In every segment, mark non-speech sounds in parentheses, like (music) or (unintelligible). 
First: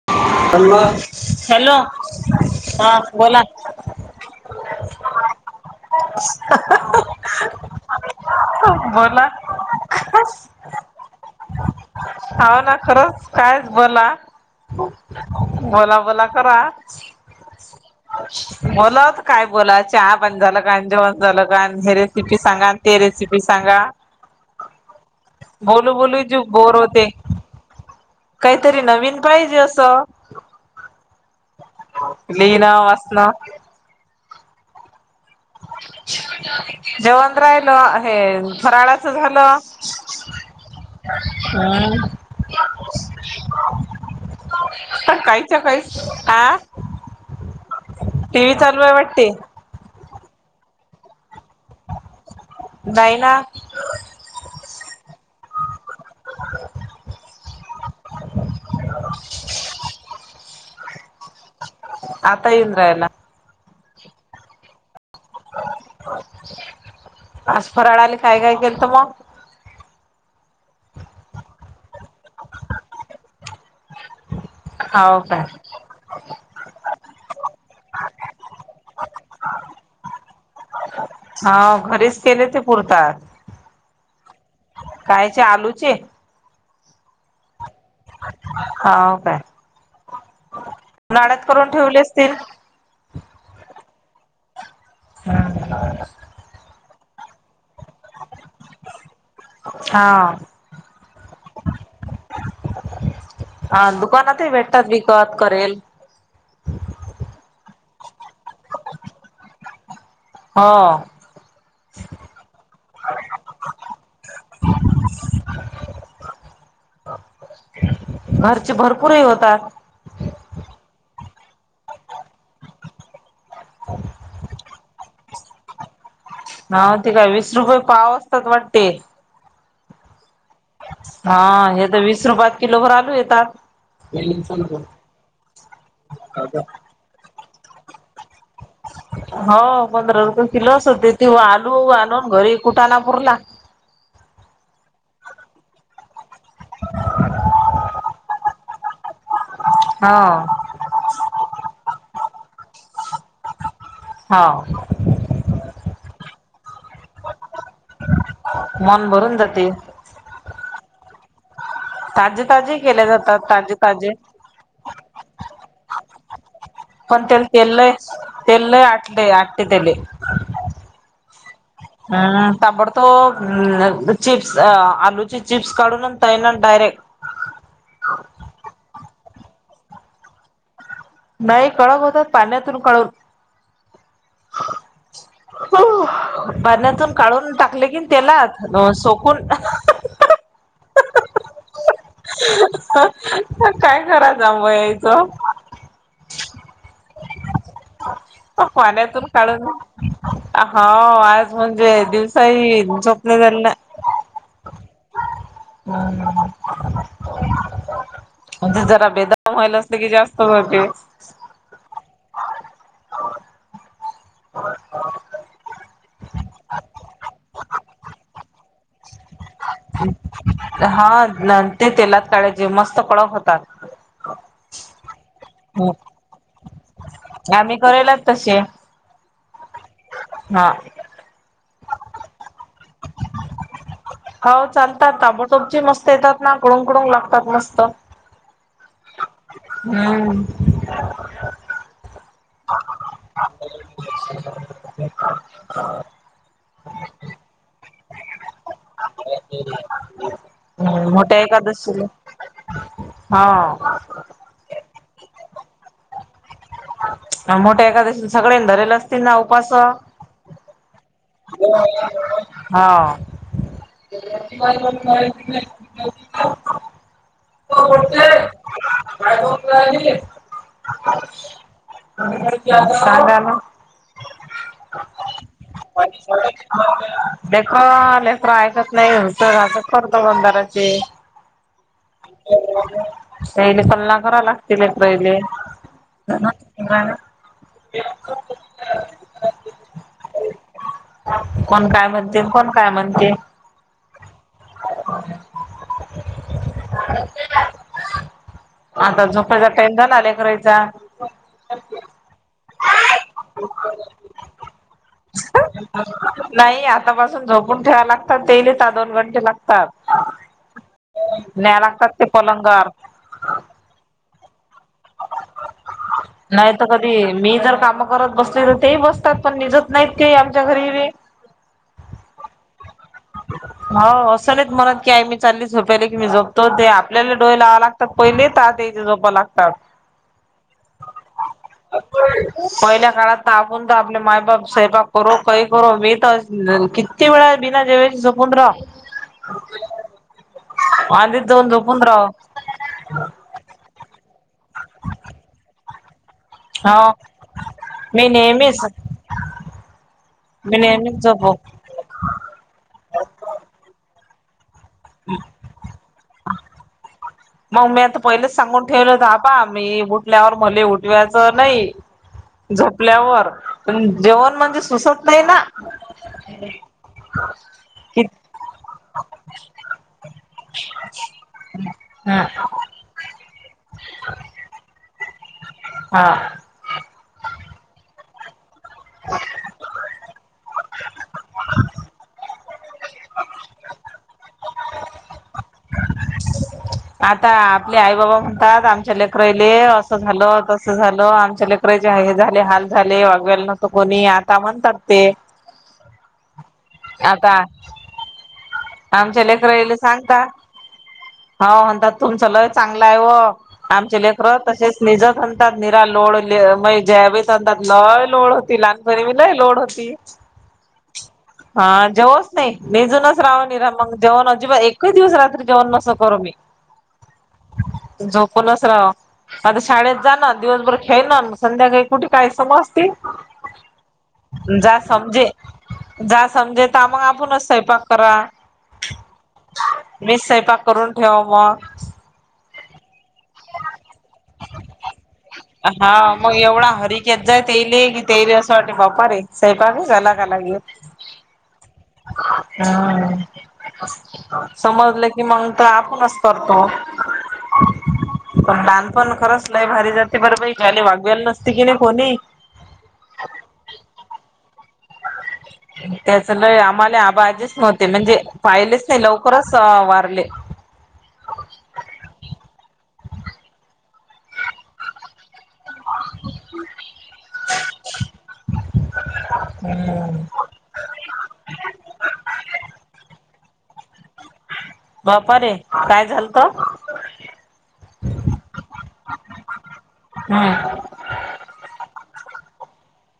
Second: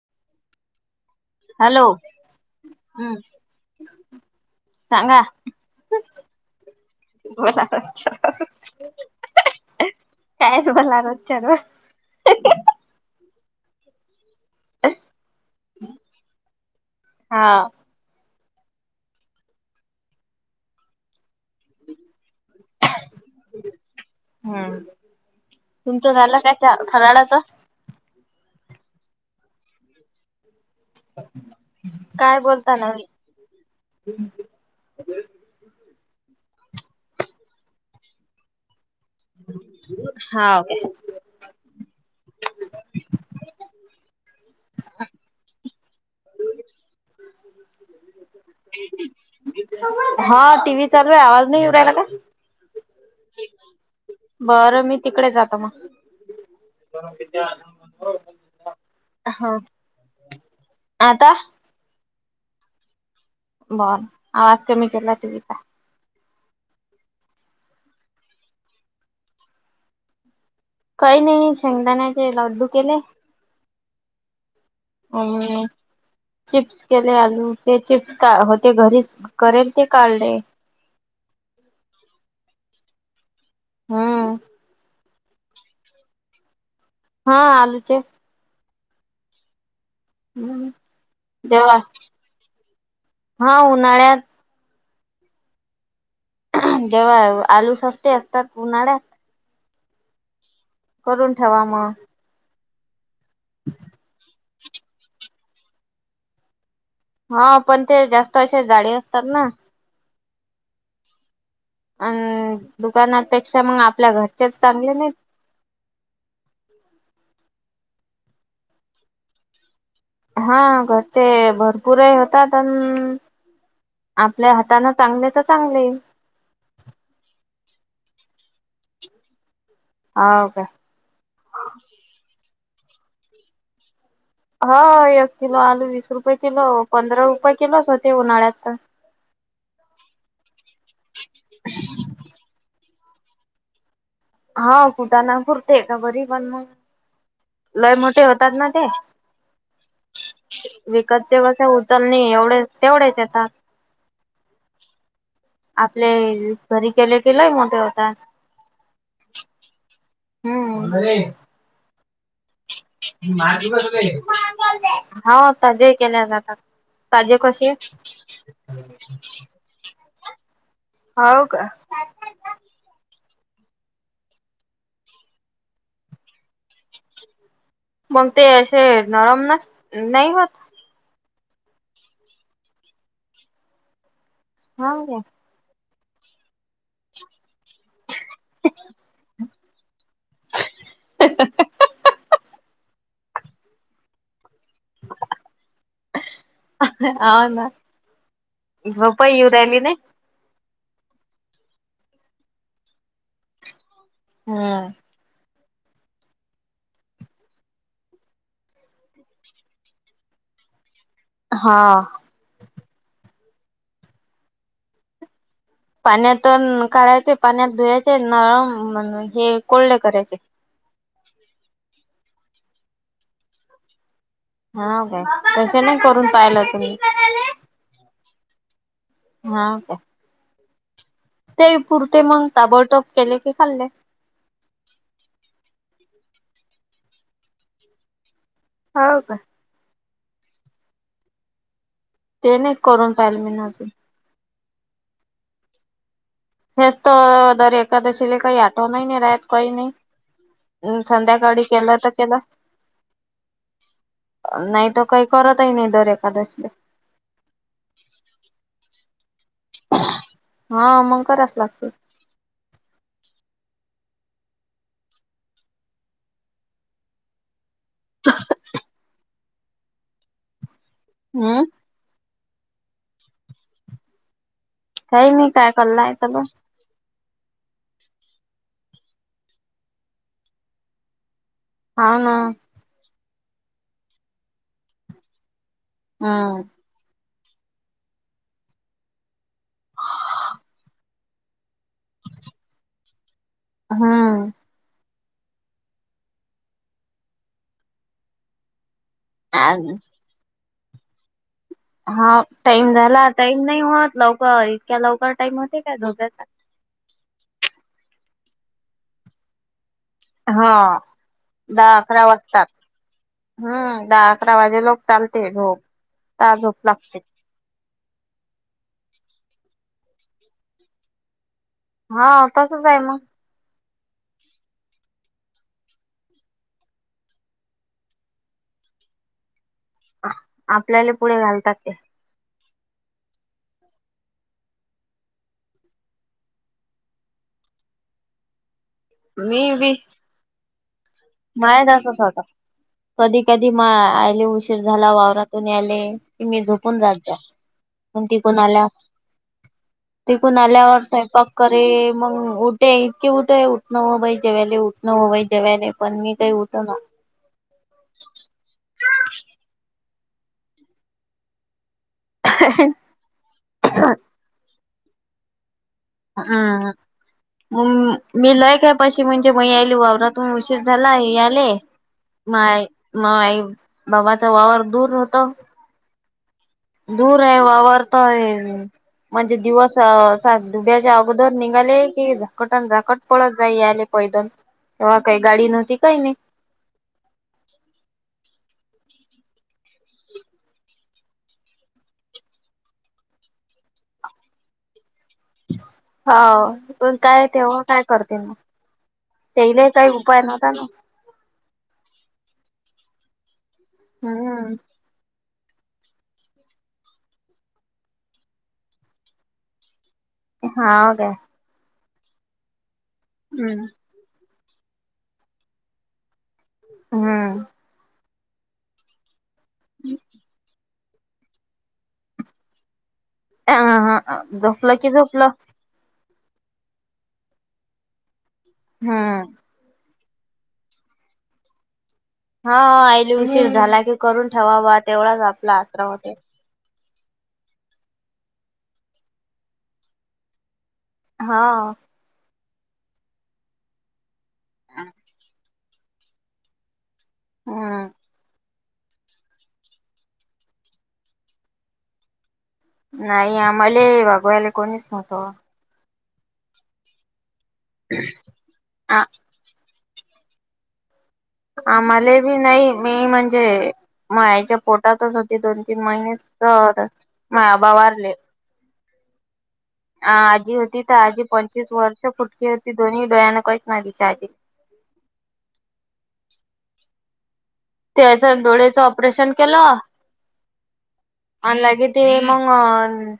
(unintelligible) Hello? हां हम्म बोला. सांगा (unintelligible) बोला कायच बोलणार रोजच्या रोज? हाव ना खरंच कायच बोला. बोला बोला करा. हा बोला आता काय बोला चहा पाणी झालं का? आणि जेवण झालं का? हे रेसिपी सांगा ते रेसिपी सांगा, बोलू तुमचं बोलू झालं जीव काय चा बोर होते. फराळाच काहीतरी नवीन पाहिजे असं. काय बोलता लिहिणं नवीन वाचणं. (unintelligible) (unintelligible) राहिलं हे फराळा चं झालं? हा ओके (unintelligible) (unintelligible) टी व्ही चालू आहे वाटते? हां टी व्ही चालू आहे आवाज नाही येऊ राहिला का? नाही ना. बरं मी तिकडे जातो मग. हां आता? आता येऊन राहिला. बर आवाज कमी केला टीव्हीचा. आज फराळाले काय काय केलंत मग? काही नाही शेंगदाण्याचे लड्डू केले. हाव काय (unintelligible) चिप्स केले आलू ते चिप्स का होते घरीच करेल ते काढले. हाव घरीच केले ते पुरतात. हां. कायचे आलूचे? हां आलूचे. हाव काय? (unintelligible) करून ठेवले असतील? हां उन्हाळ्यात. (inaudible) जेव्हा आलू सस्ते असतात उन्हाळ्यात. हां. करून ठेवा मग. हां दुकानातही भेटतात विकत करेल. हां पण ते जास्त असे जाडे असतात ना? हा अ दुकानापेक्षा मंग आपल्या घरच्याच चांगले नाय. घरचे भरपूरही होतात. हा घरचे भरपूर ही होतात आन आपल्या हातानं चांगले तर चांगले. हाव ते काय वीस रुपये पाव असतात वाटते. आव काय हा हे तर वीस रुपयात किलो भर आलू येतात. हा एक किलो आलू वीस रुपये किलो पंधरा रुपये किलोच होते उन्हाळ्यात तर. हो पंधरा रुपये किलोच होते ते आलू आणून घरी कुठा ना पुरला. हा कटाना पुुरते का बरी पण मंग लय मोठे होतात ना ते. हा. विकतचे वसे उचलणे एवढे तेवढेच येतात. हाव. आपले घरी केले की लय मोठे होतात. मन भरून जाते. हम्म. ताजे ताजे केले जातात ताजे ताजे हाव आता जे केल्या जातात. पण काजू त्याला कशी तेल लय आहे? तेल लय आटले आटते त्याले हाव का. हां ताबोडतोब अ चिप्स अ आलूची चिप्स काढून तैनान डयरेक्ट. मग ते अशे नरम नस नाही होत? नाही कडक होतात पाण्यातून कडक हाव क्या पाण्यातून काढून टाकले की तेलात न सोकून (unintelligible) काय कराचां म यायचं? हा ना पाण्यातून झोपाय येऊ काढून राहिली नाही. हो आज म्हणजे दिवसाही झोपले झालं ना. हम्म. (unintelligible) म्हणजे जरा बेदाम व्हायल असलं कि जास्त होते. हां. (unintelligible) पाण्यातून काढायचे पाण्यात धुवायचे नळम म्हणे. हा न ते तेलात काढायचे मस्त कडक होतात. हाव काय तसं हम्म नाही करून पाहिलं तुम्ही? आम्ही कळलेत तशे. हाव काय. हा. ते पुरते मंग ताबडतोप केले की खाल्ले. हो चालतात ताबडतोपचे मस्त येतात ना कुडूमकुडूम लागतात मस्त. हाव काय. हम्म. ते नाहीत करून पाहिलं मीने अजून. (unintelligible) हेच तर दर एकादशीला काही आट (unintelligible) संध्याकाडी केलं तर केलं. हां. नाही तर काही करत ही नाही दर एकादशीला. मोठ्या एकादशी सगळेन धरेली असतील ना उपास. हा मग कराच लागते (inaudible) हांव. हम्म (unintelligible) सांगा ना. काही नाही काय कलाय चालू. (unintelligible) हा ना. पहिले कल्ला करा लागतील लेकरेले. हम्म राना. कोण काय म्हणते, कोण काय म्हणते. हा. आता झोपयचा टाइम झाला लेकरायचा. हा टाईम झाला टाईम नाही होत. लवकर इतक्या लवकर टाईम होते का जोपायचा. नाही आतापासून झोपूण ठेवाय लागतात. तेईला दोन घंटे लागतात. हा. न्याय दहा लागतात ते अकरा वाजतात. पलंगावर. हम्म दहा आकरा वाजे‌ लोकं चालते झोप. ता नाही झोप तर कधी. लागते मी जर काम करत बसली ते बसतात. पण निजत नाहीत आमच्या घरी रे. हा तसंच आहे मग. हो असं नाहीत म्हणत की मी चालली झोप्याले. की मी जोपतो ते आपल्याला डोळे लावायला. पहिले ताते इत झोपा लागतात. आपल्याला पुढे घालतात ते. (unintelligible) पहिल्या काळात आपून तर आपले मायबाप स्वयंपाक करो. काही करो मी तर कि, किती वेळा बीना जेवाचे झोपून राहू. मी बी आधीच जाऊन झोपून मायडसा राह सारखा. कधी कधी मा आले उशीर झाला वावरातून याले. कि मी झोपून हो जात मग मी तिकून नेहमीच आल्यावर. तिकून मी आल्यावर नेहमीच स्वयंपाक झोपो करेल. मग उठे इतके उठ आहे उठणं हो बाई जेवले. उठणं हो बाई जेवायला पण मी काही उठे ना. मग मी आता पहिलेच सांगून ठेवलं होतं. आबा मी उठल्यावर मले उठवायचं नाही. झोपल्यावर पण जेवण म्हणजे सुसत नाही ना. हां. म कि मी लय कायपाशी म्हणजे मग याली वावरातून उशीर झाला हे आले. ह माय माय बाबाचं वावर दूर राहतं. हा. दूर आहे वावरतय म्हणजे दिवस (unintelligible) अगोदर नि सघाले की झाकटण झाकट पळत जाई आले. पैदल तेव्हा काही गाडी नव्हती काही नाही. आता आपले आई-बाबा म्हणतात. आमच्या लेकराले असं झालं तसं झालं आमचा लेक लेकराचे हे झाले हाल झाले (unintelligible) कोणीही आता म्हणतात ते. हा पण काय आता तेव्हा काय करतील. मग आमच्या तेले लेकराईले काही सांगता उपाय न हॅलो! हो आउंदा तुमचं लई चांगला आहे हो आमचे लेकरं हम्म तसेच निजा सणतात निरा लोड म ज्यावी सणतात ल लोड होती लहानपरमीला लोड होती (unintelligible) तेच (unintelligible) हाऊ काय? हा जेवोच नाही मीजूनच राहून रा मग जेवण अजिबात एकच दिवस रात्री जेवण नसो (unintelligible) करो मी. हम्म. झोपूनच राव आता शाळेत जा ना दिवसभर खेळना मग संध्याकाळी कुठे काही समजते? हाहा हाह झोपल जा की झोपलं. समजे जा सम्डेकामं आपणच स्वयंपाक करा. हम्म मी स्वयपाक करून ठेवाव मग. हा हा आईली उशीर झाला की करून ठेवावा तेवढाच आपला आसरा होते. हा मग एवढा हारीत जाय प्यायले की प्यायले असं वाटतं बाप्पा रे स्वयंपाकच अलग अलग (unintelligible) हा. हम्म समजलं की मग तर आपणच करतो. (inaudible) हम्म (unintelligible) पण लान पण खरंच लाई भारी जाते बरं बाई गली वागवेयला नसती की नाही कोणी (unintelligible) नाही आम्हाले वागवायला कोणीच नव्हत. त्याच ल आम्हाला आबाजीच नव्हते म्हणजे पाहिलेच आ नाही लवकरच वारले. आम्हाला बी नाही मी म्हणजे मायच्या पोटातच होते दोन तीन महिने माया बा वारले. हम् (unintelligible) अ आजी होती तर आजी पंचवीस वर्ष फुटकी होती दोन्ही डोळ्यानं कहीच ना दिसायचे. बाप्पा रे काय झालतं? त्याच्या डोळयाच ऑपरेशन केलं. हम्म आणि लागे ते मग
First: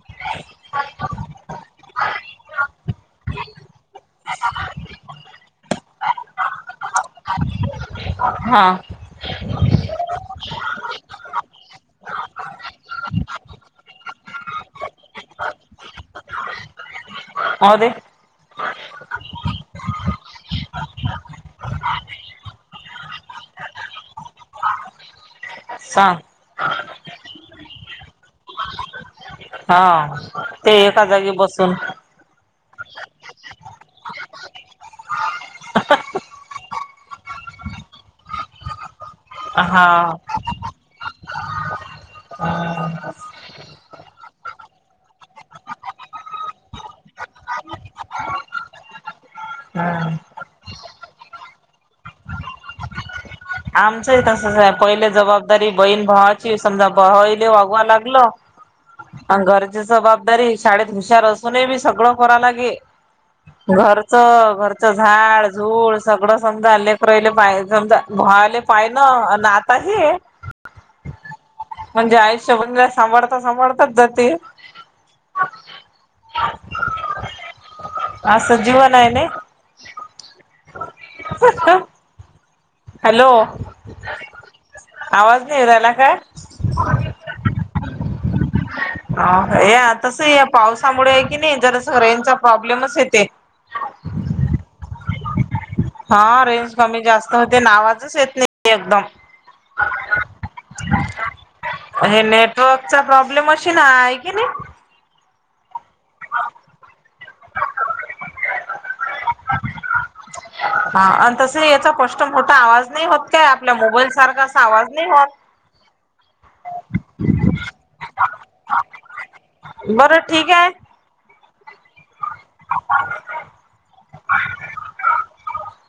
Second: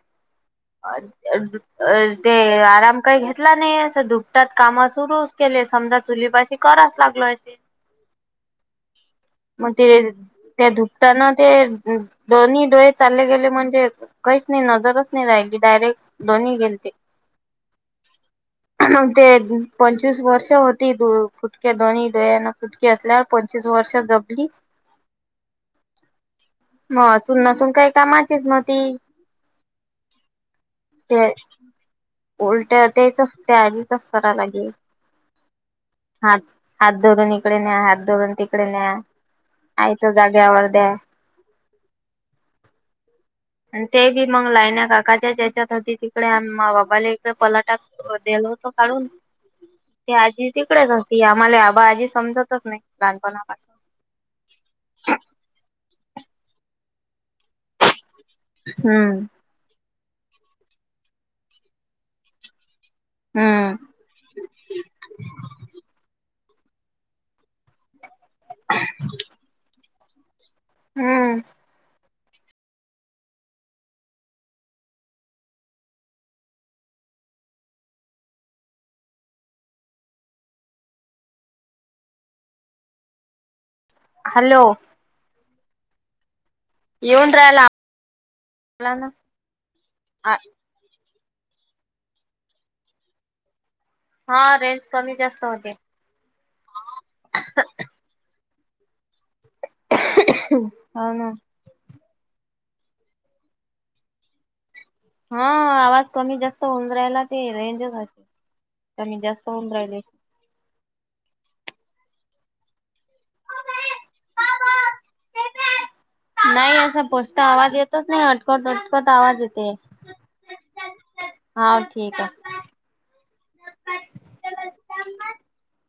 (inaudible) (unintelligible) अ अ (unintelligible) ते आराम काही घेतला नाही अस दुपटात काम सुरुच केले समजा चुलीपाशी कराच लागलोय हा. मग ते ते धुकताना ते दोन्ही डोळे चालले गेले म्हणजे काहीच नाही नजरच नाही नाही ती डायरेक्ट दोन्हीही गेलते. होद. (unintelligible) मग ते पंचवीस वर्ष होती तू फुटक्या दोनही दयान फुटक्या. असल्यावर पंचवीस वर्ष जगली. सांग. (unintelligible) मग असून नसून काही कामाचीच नव्हती. हा ते एका जागी बसून उलट तेच असते आधीच असत रा लागेल. हात हात धरून इकडे न्या हात धरून तिकडे न्या आयत हा. जाग्यावर द्या. आणि ते बी मग लाईण्या काकाच्या त्याच्यात होती तिकडे मा बाबाला ते (unintelligible) पलाटा दल होतो काढून ते हम्म. आजी. तिकडेचती आम्हाला आबा आजी समजतच नाही लहानपणापासून. तसंच आहे. पहिले जबाबदारी बहीण भावाची समजा भावाला वागवाव लागलं. हम्म. घरची जबाबदारी शाळेत हुशार असूनही बी सगळं करा लागे. हम्म घरचं घरचं झाड झूड सगळं. समजा लेकर राहिले पा समजा घुवायले पाहि ना अन आता हे. हम्म. म्हणजे आयुष्यभर सांभाळता सांभाळताच जाते. (inaudible) असं जीवन आहे नी. हॅलो. हॅलो. आवाज नाही येवून राहिला काय. येऊन राहिला बोला ना अ या तस आ या पाऊस. त्यामुळे कणी जरासं रेंजचा प्रॉब्लेमच येते. हा रेंज कमी जास्त होते. हा रेंज कमी जास्त होते. अन आवाजच येत नाही एकदम. हो ना. हे नेटवर्कचा प्रॉब्लेम अशी ना आहे कणी. हा आवाज कमीत जास्त होऊन राहिला. ते रेंजच असे कमीत जास्त. होऊन राहिली. (inaudible) हा आणि तसं ही यांचा स्पष्ट मोठ आवाज नाही होतं. काय आपल्या मोबाईल सारखा अस आवाज नाही होतं. (inaudible) नाही असा स्पष्ट आवाज येतच नाही. अटकत अटकत आवाज येते. बरं ठीक आहे. हां ठीक आहे. (inaudible)